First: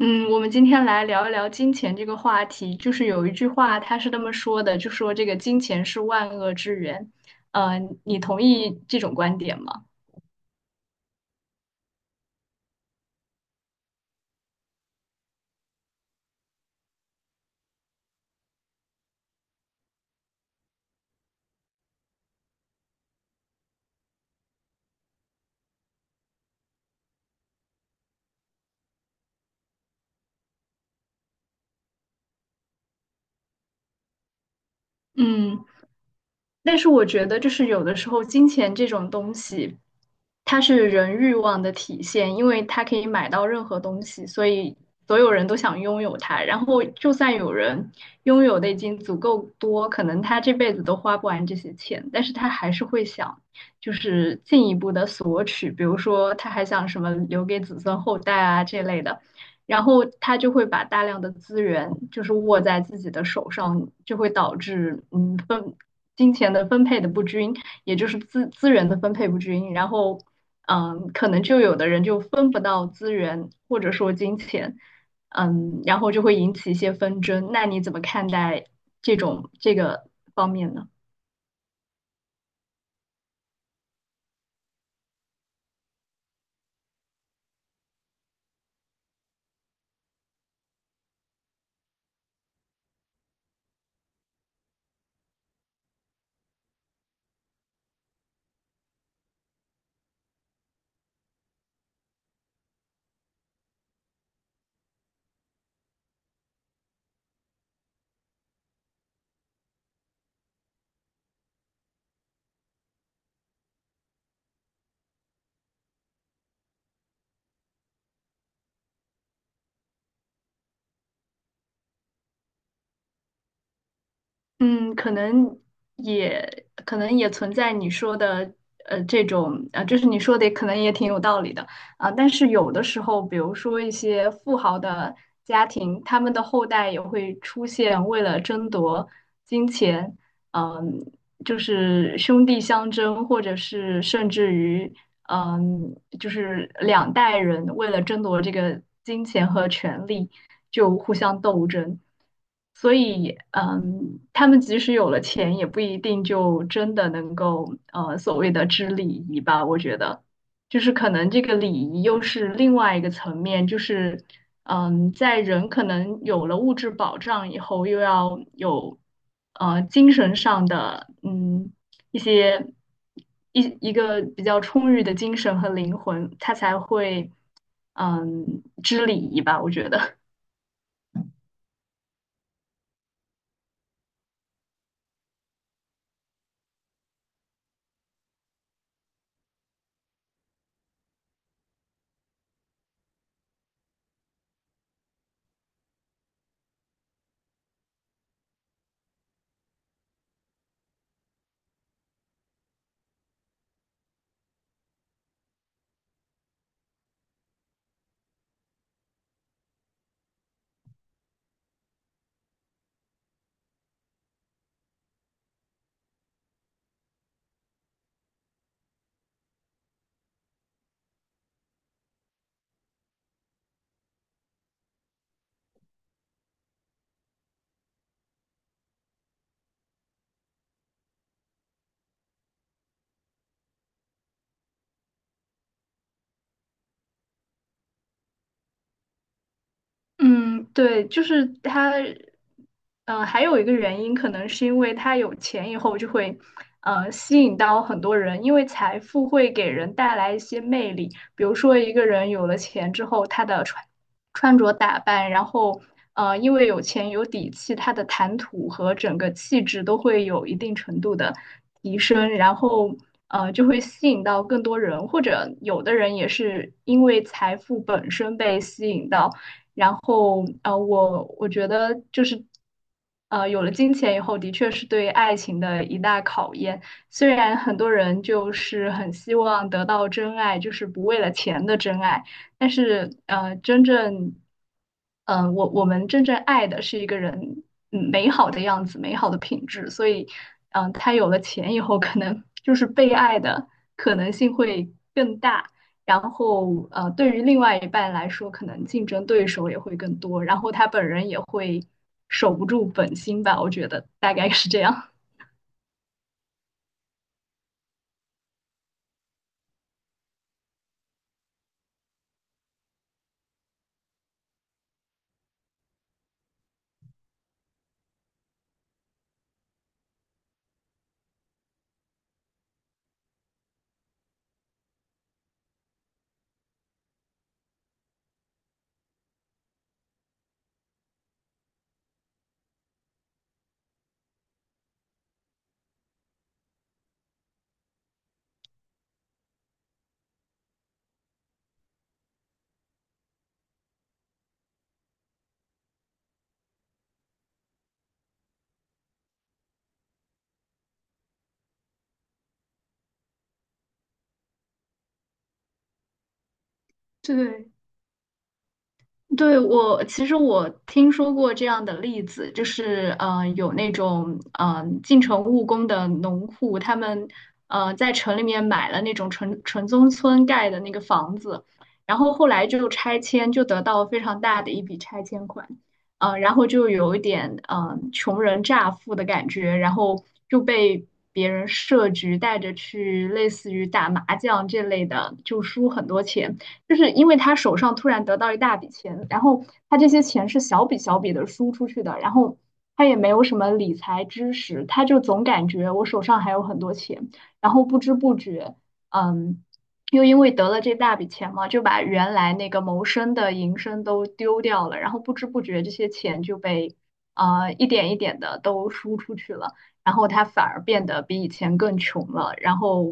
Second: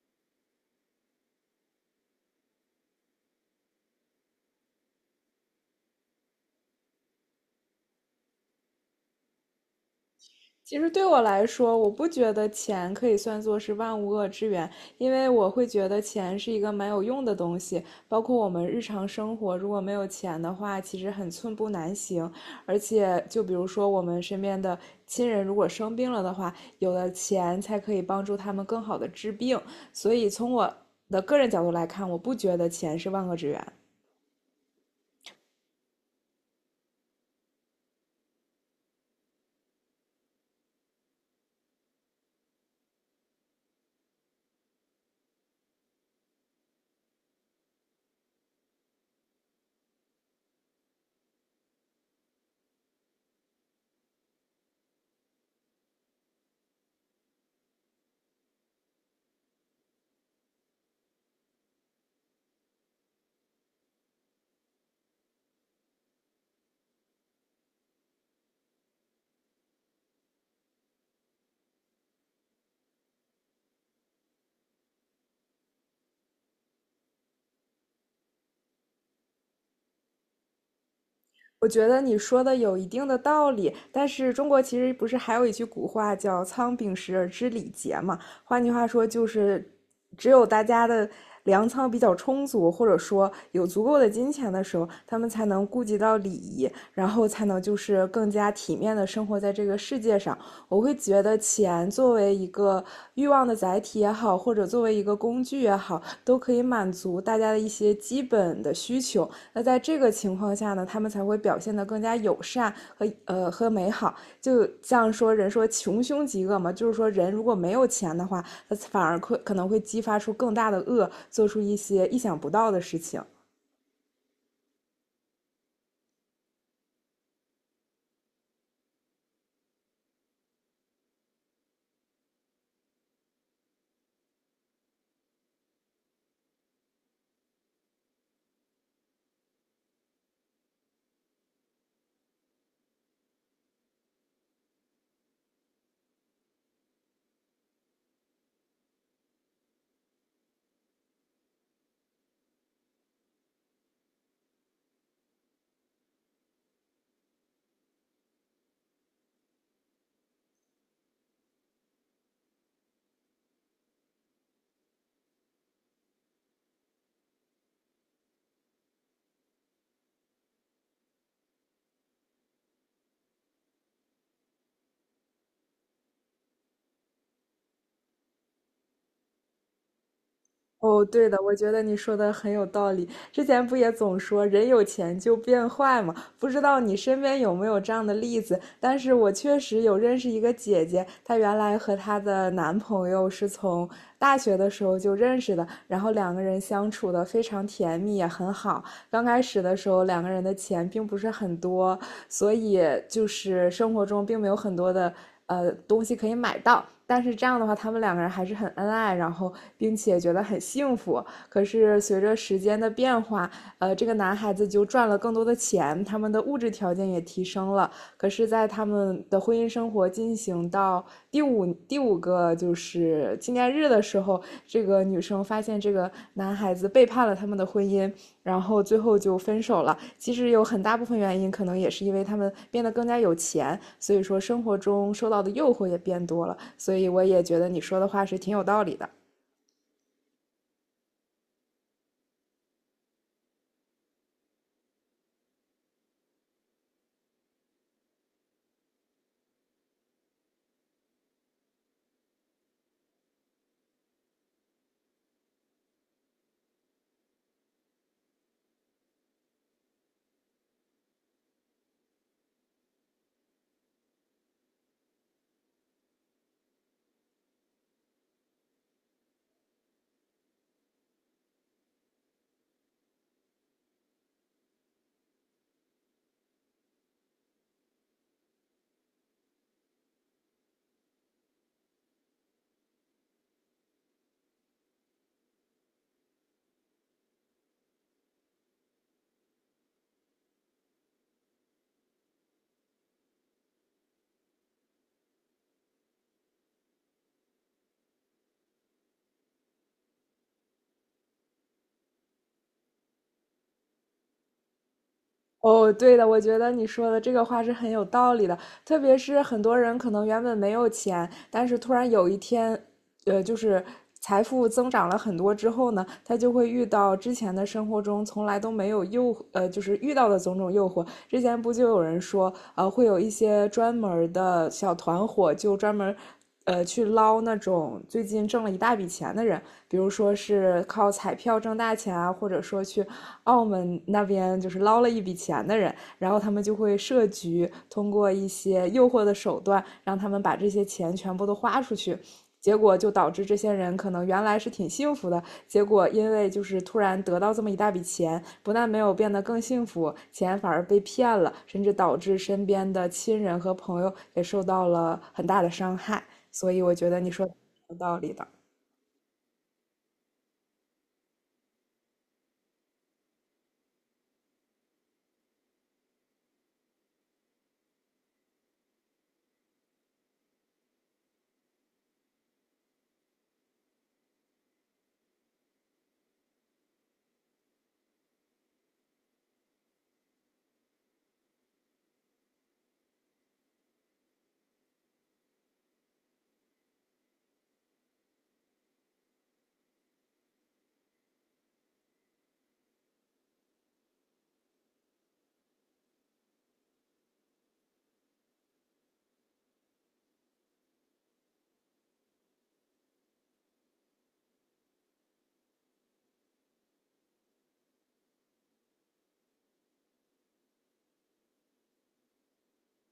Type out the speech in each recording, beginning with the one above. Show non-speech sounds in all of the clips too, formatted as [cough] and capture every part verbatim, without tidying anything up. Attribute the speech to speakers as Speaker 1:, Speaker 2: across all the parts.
Speaker 1: 嗯，我们今天来聊一聊金钱这个话题。就是有一句话，他是这么说的，就说这个金钱是万恶之源。呃，你同意这种观点吗？
Speaker 2: 其实对我来说，我不觉得钱可以算作是万物恶之源，因为我会觉得钱是一个蛮有用的东西。包括我们日常生活，如果没有钱的话，其实很寸步难行。而且，就比如说我们身边的亲人如果生病了的话，有了钱才可以帮助他们更好的治病。所以，从我的个人角度来看，我不觉得钱是万恶之源。
Speaker 1: 嗯。但是我觉得，就是有的时候金钱这种东西，它是人欲望的体现，因为它可以买到任何东西，所以所有人都想拥有它。然后，就算有人拥有的已经足够多，可能他这辈子都花不完这些钱，但是他还是会想，就是进一步的索取，比如说他还想什么留给子孙后代啊这类的。然后他就会把大量的资源就是握在自己的手上，就会导致嗯分金钱的分配的不均，也就是资资源的分配不均，然后，嗯，可能就有的人就分不到资源或者说金钱，嗯，然后就会引起一些纷争。那你怎么看待这种这个方面呢？
Speaker 2: 我觉得你说的有一定的道理，但是中国其实不是还有一句古话叫“仓廪实而知礼节”嘛？换句话说，就是只有大家的粮仓比较充足，或者说有足够的金钱的时候，他们才能顾及到礼仪，然后才能就是更加体面的生活在这个世界上。我会觉得钱作为一个欲望的载体也好，或者作为一个工具也好，都可以满足大家的一些基本的需求。那在这个情况下呢，他们才会表现得更加友善和呃和美好。就像说人说穷凶极恶嘛，就是说人如果没有钱的话，他反而可可能会激发出更大的恶，做出一些意想不到的事情。
Speaker 1: 嗯，可能也可能也存在你说的呃这种呃，就是你说的可能也挺有道理的啊，但是有的时候，比如说一些富豪的家庭，他们的后代也会出现为了争夺金钱，嗯，就是兄弟相争，或者是甚至于嗯，就是两代人为了争夺这个金钱和权力，就互相斗争。所以，嗯，他们即使有了钱，也不一定就真的能够，呃，所谓的知礼仪吧。我觉得，就是可能这个礼仪又是另外一个层面，就是，嗯，在人可能有了物质保障以后，又要有，呃，精神上的，嗯。一些一一个比较充裕的精神和灵魂，他才会嗯知礼仪吧，我觉得。
Speaker 2: 哦，对的，我觉得你说的很有道理。之前不也总说人有钱就变坏嘛？不知道你身边有没有这样的例子？但是我确实有认识一个姐姐，她原来和她的男朋友是从大学的时候就认识的，然后两个人相处的非常甜蜜，也很好。刚开始的时候，两个人的钱并不是很多，所以就是生活中并没有很多的呃东西可以买到。但是这样的话，他们两个人还是很恩爱，然后并且觉得很幸福。可是随着时间的变化，呃，这个男孩子就赚了更多的钱，他们的物质条件也提升了，可是，在他们的婚姻生活进行到第五第五个就是纪念日的时候，这个女生发现这个男孩子背叛了他们的婚姻，然后最后就分手了。其实有很大部分原因，可能也是因为他们变得更加有钱，所以说生活中受到的诱惑也变多了。所以我也觉得你说的话是挺有道理的。
Speaker 1: 嗯，对，就是他，嗯，还有一个原因，可能是因为他有钱以后就会，呃，吸引到很多人，因为财富会给人带来一些魅力。比如说，一个人有了钱之后，他的穿穿着打扮，然后，呃，因为有钱有底气，他的谈吐和整个气质都会有一定程度的提升，然后。呃，就会吸引到更多人，或者有的人也是因为财富本身被吸引到，然后呃，我我觉得就是呃，有了金钱以后，的确是对爱情的一大考验。虽然很多人就是很希望得到真爱，就是不为了钱的真爱，但是呃，真正嗯、呃我我们真正爱的是一个人嗯美好的样子，美好的品质。所以嗯、呃他有了钱以后，可能就是被爱的可能性会更大。然后呃，对于另外一半来说，可能竞争对手也会更多，然后他本人也会守不住本心吧，我觉得大概是这样。
Speaker 2: 哦，对的，我觉得你说的这个话是很有道理的，特别是很多人可能原本没有钱，但是突然有一天，呃，就是财富增长了很多之后呢，他就会遇到之前的生活中从来都没有诱，呃，就是遇到的种种诱惑。之前不就有人说，呃，会有一些专门儿的小团伙，就专门。呃，去捞那种最近挣了一大笔钱的人，比如说是靠彩票挣大钱啊，或者说去澳门那边就是捞了一笔钱的人，然后他们就会设局，通过一些诱惑的手段，让他们把这些钱全部都花出去。结果就导致这些人可能原来是挺幸福的，结果因为就是突然得到这么一大笔钱，不但没有变得更幸福，钱反而被骗了，甚至导致身边的亲人和朋友也受到了很大的伤害。所以我觉得
Speaker 1: [laughs]
Speaker 2: 你说的
Speaker 1: 对，
Speaker 2: 有道理的。
Speaker 1: 对，我其实我听说过这样的例子，就是呃有那种呃进城务工的农户，他们呃在城里面买了那种城城中村盖的那个房子，然后后来就拆迁，就得到非常大的一笔拆迁款，呃，然后就有一点呃穷人乍富的感觉，然后就被别人设局带着去类似于打麻将这类的，就输很多钱。就是因为他手上突然得到一大笔钱，然后他这些钱是小笔小笔的输出去的，然后他也没有什么理财知识，他就总感觉我手上还有很多钱，然后不知不觉，嗯，又因为得了这大笔钱嘛，就把原来那个谋生的营生都丢掉了，然后不知不觉这些钱就被呃一点一点的都输出去了。然后他反而变得比以前更穷了，然后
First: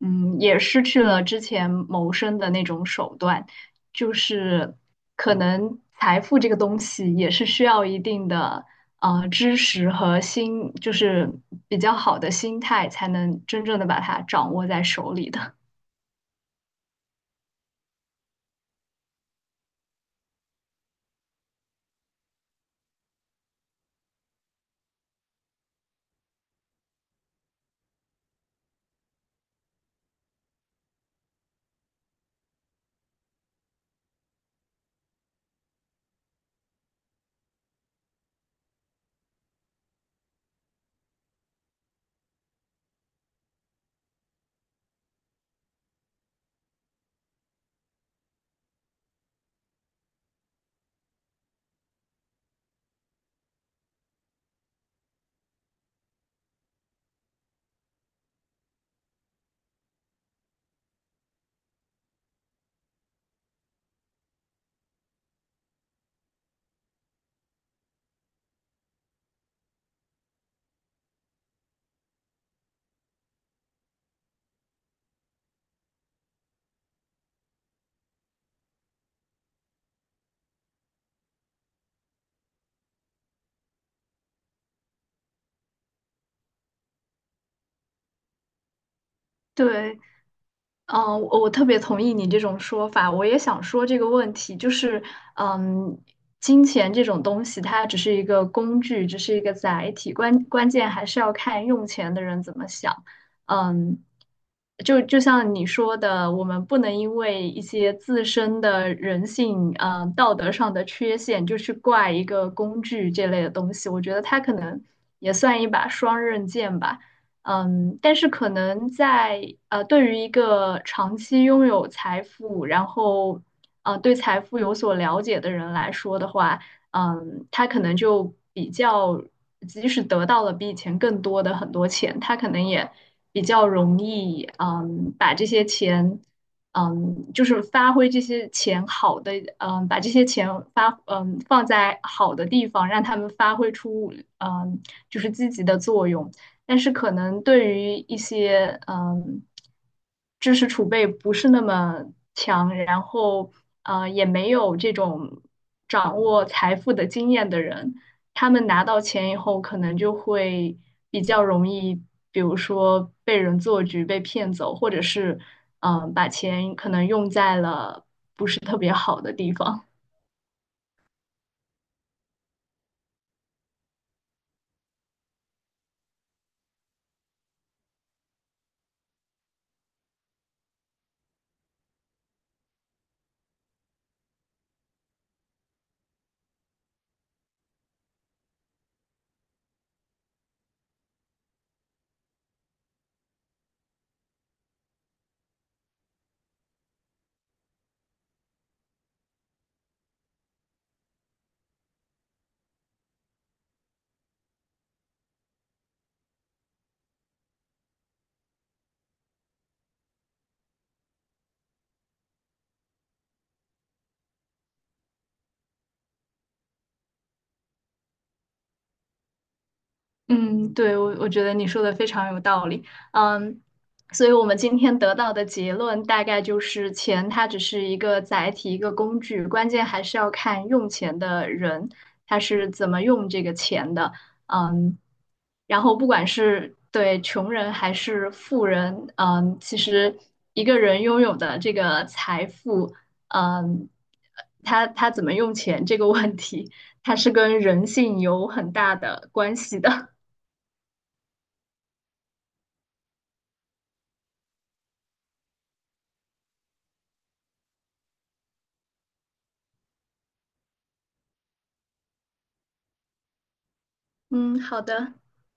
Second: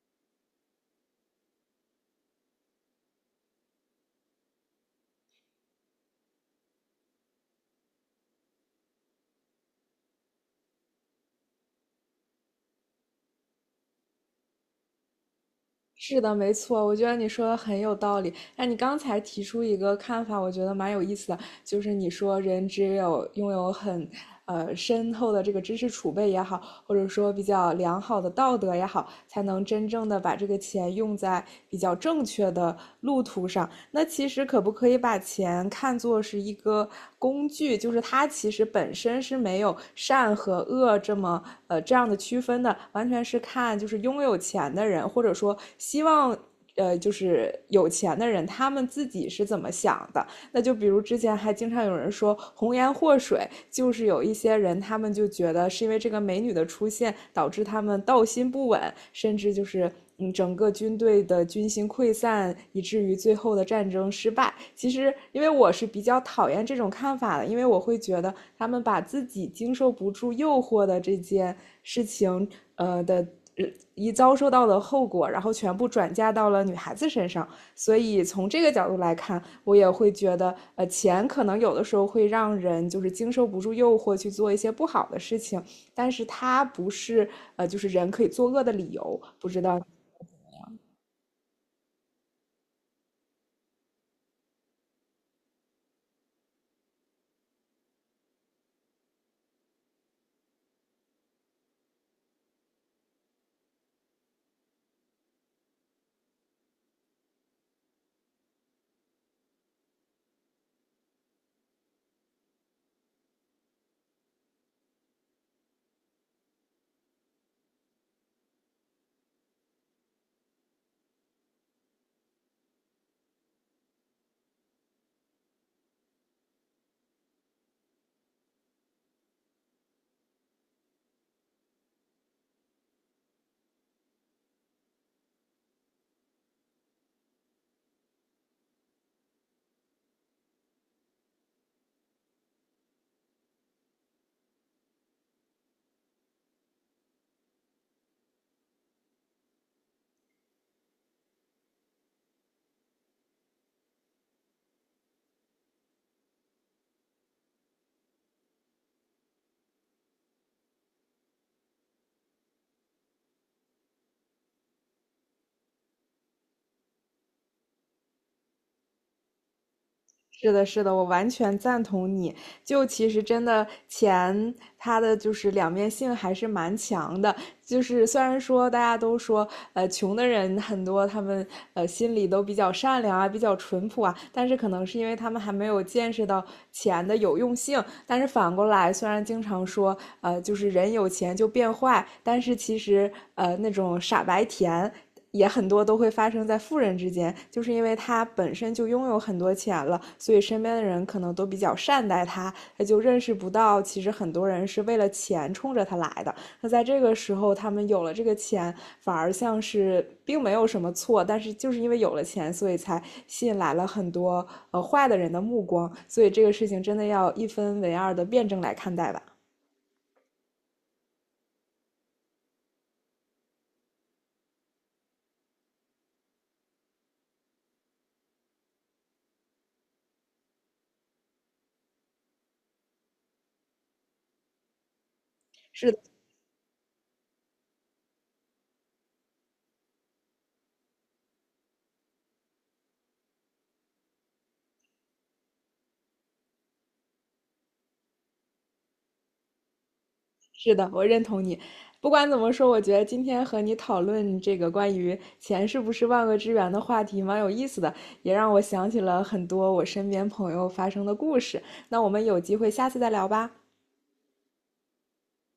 Speaker 1: 嗯，也失去了之前谋生的那种手段，就是可能财富这个东西也是需要一定的呃知识和心，就是比较好的心态才能真正的把它掌握在手里的。
Speaker 2: 是的，没错，我觉得你说的很有道理。那你刚才提出一个看法，我觉得蛮有意思的，就是你说人只有拥有很呃深厚的这个知识储备也好，或者说比较良好的道德也好，才能真正的把这个钱用在比较正确的路途上。那其实可不可以把钱看作是一个工具？就是它其实本身是没有善和恶这么呃这样的区分的，完全是看就是拥有钱的人，或者说希望呃就是有钱的人，他们自己是怎么想的。那就比如之前还经常有人说红颜祸水，就是有一些人他们就觉得是因为这个美女的出现导致他们道心不稳，甚至就是嗯整个军队的军心溃散，以至于最后的战争失败。其实因为我是比较讨厌这种看法的，因为我会觉得他们把自己经受不住诱惑的这件事情，呃的。呃一遭受到的后果，然后全部转嫁到了女孩子身上，所以从这个角度来看，我也会觉得，呃，钱可能有的时候会让人就是经受不住诱惑去做一些不好的事情，但是它不是呃，就是人可以作恶的理由。不
Speaker 1: [laughs]
Speaker 2: 知道
Speaker 1: 对，嗯，我我特别同意你这种说法，我也想说这个问题，就是，嗯，金钱这种东西，它只是一个工具，只是一个载体，关关键还是要看用钱的人怎么想。嗯，就就像你说的，我们不能因为一些自身的人性、呃道德上的缺陷，就去怪一个工具这类的东西。我觉得它可能也算一把双刃剑吧。嗯，但是可能在呃，对于一个长期拥有财富，然后呃，对财富有所了解的人来说的话，嗯，他可能就比较，即使得到了比以前更多的很多钱，他可能也比较容易，嗯，把这些钱，嗯，就是发挥这些钱好的，嗯，把这些钱发，嗯，放在好的地方，让他们发挥出，嗯，就是积极的作用。但是可能对于一些嗯知识储备不是那么强，然后呃也没有这种掌握财富的经验的人，他们拿到钱以后，可能就会比较容易，比如说被人做局、被骗走，或者是嗯把钱可能用在了不是特别好的地方。
Speaker 2: 是的，是的，我完全赞同你。就其实真的钱，它的就是两面性还是蛮强的。就是虽然说大家都说，呃，穷的人很多，他们呃心里都比较善良啊，比较淳朴啊，但是可能是因为他们还没有见识到钱的有用性。但是反过来，虽然经常说，呃，就是人有钱就变坏，但是其实呃那种傻白甜。也很多都会发生在富人之间，就是因为他本身就拥有很多钱了，所以身边的人可能都比较善待他，他就认识不到，其实很多人是为了钱冲着他来的。那在这个时候，他们有了这个钱，反而像是并没有什么错，但是就是因为有了钱，所以才吸引来了很多呃坏的人的目光。所以这个事情真的要一分为二的辩证来看待吧。
Speaker 1: 嗯，对，我我觉得你说的非常有道理。嗯，所以我们今天得到的结论大概就是钱它只是一个载体，一个工具，关键还是要看用钱的人他是怎么用这个钱的。嗯，然
Speaker 2: 是
Speaker 1: 后
Speaker 2: 的
Speaker 1: 不管是对穷人还是富人，嗯，其实一个人拥有的这个财富，嗯，他他怎么用钱这个问题，它是跟人性有很大的关系的。
Speaker 2: 是的，我认同你。不管怎么说，我觉得今天和你讨论这个关于钱是不是万恶之源的话题蛮有意思的，也让我想起了很多我身边朋友发生的故事。那我们有机会下次再聊吧。
Speaker 1: 嗯，好的，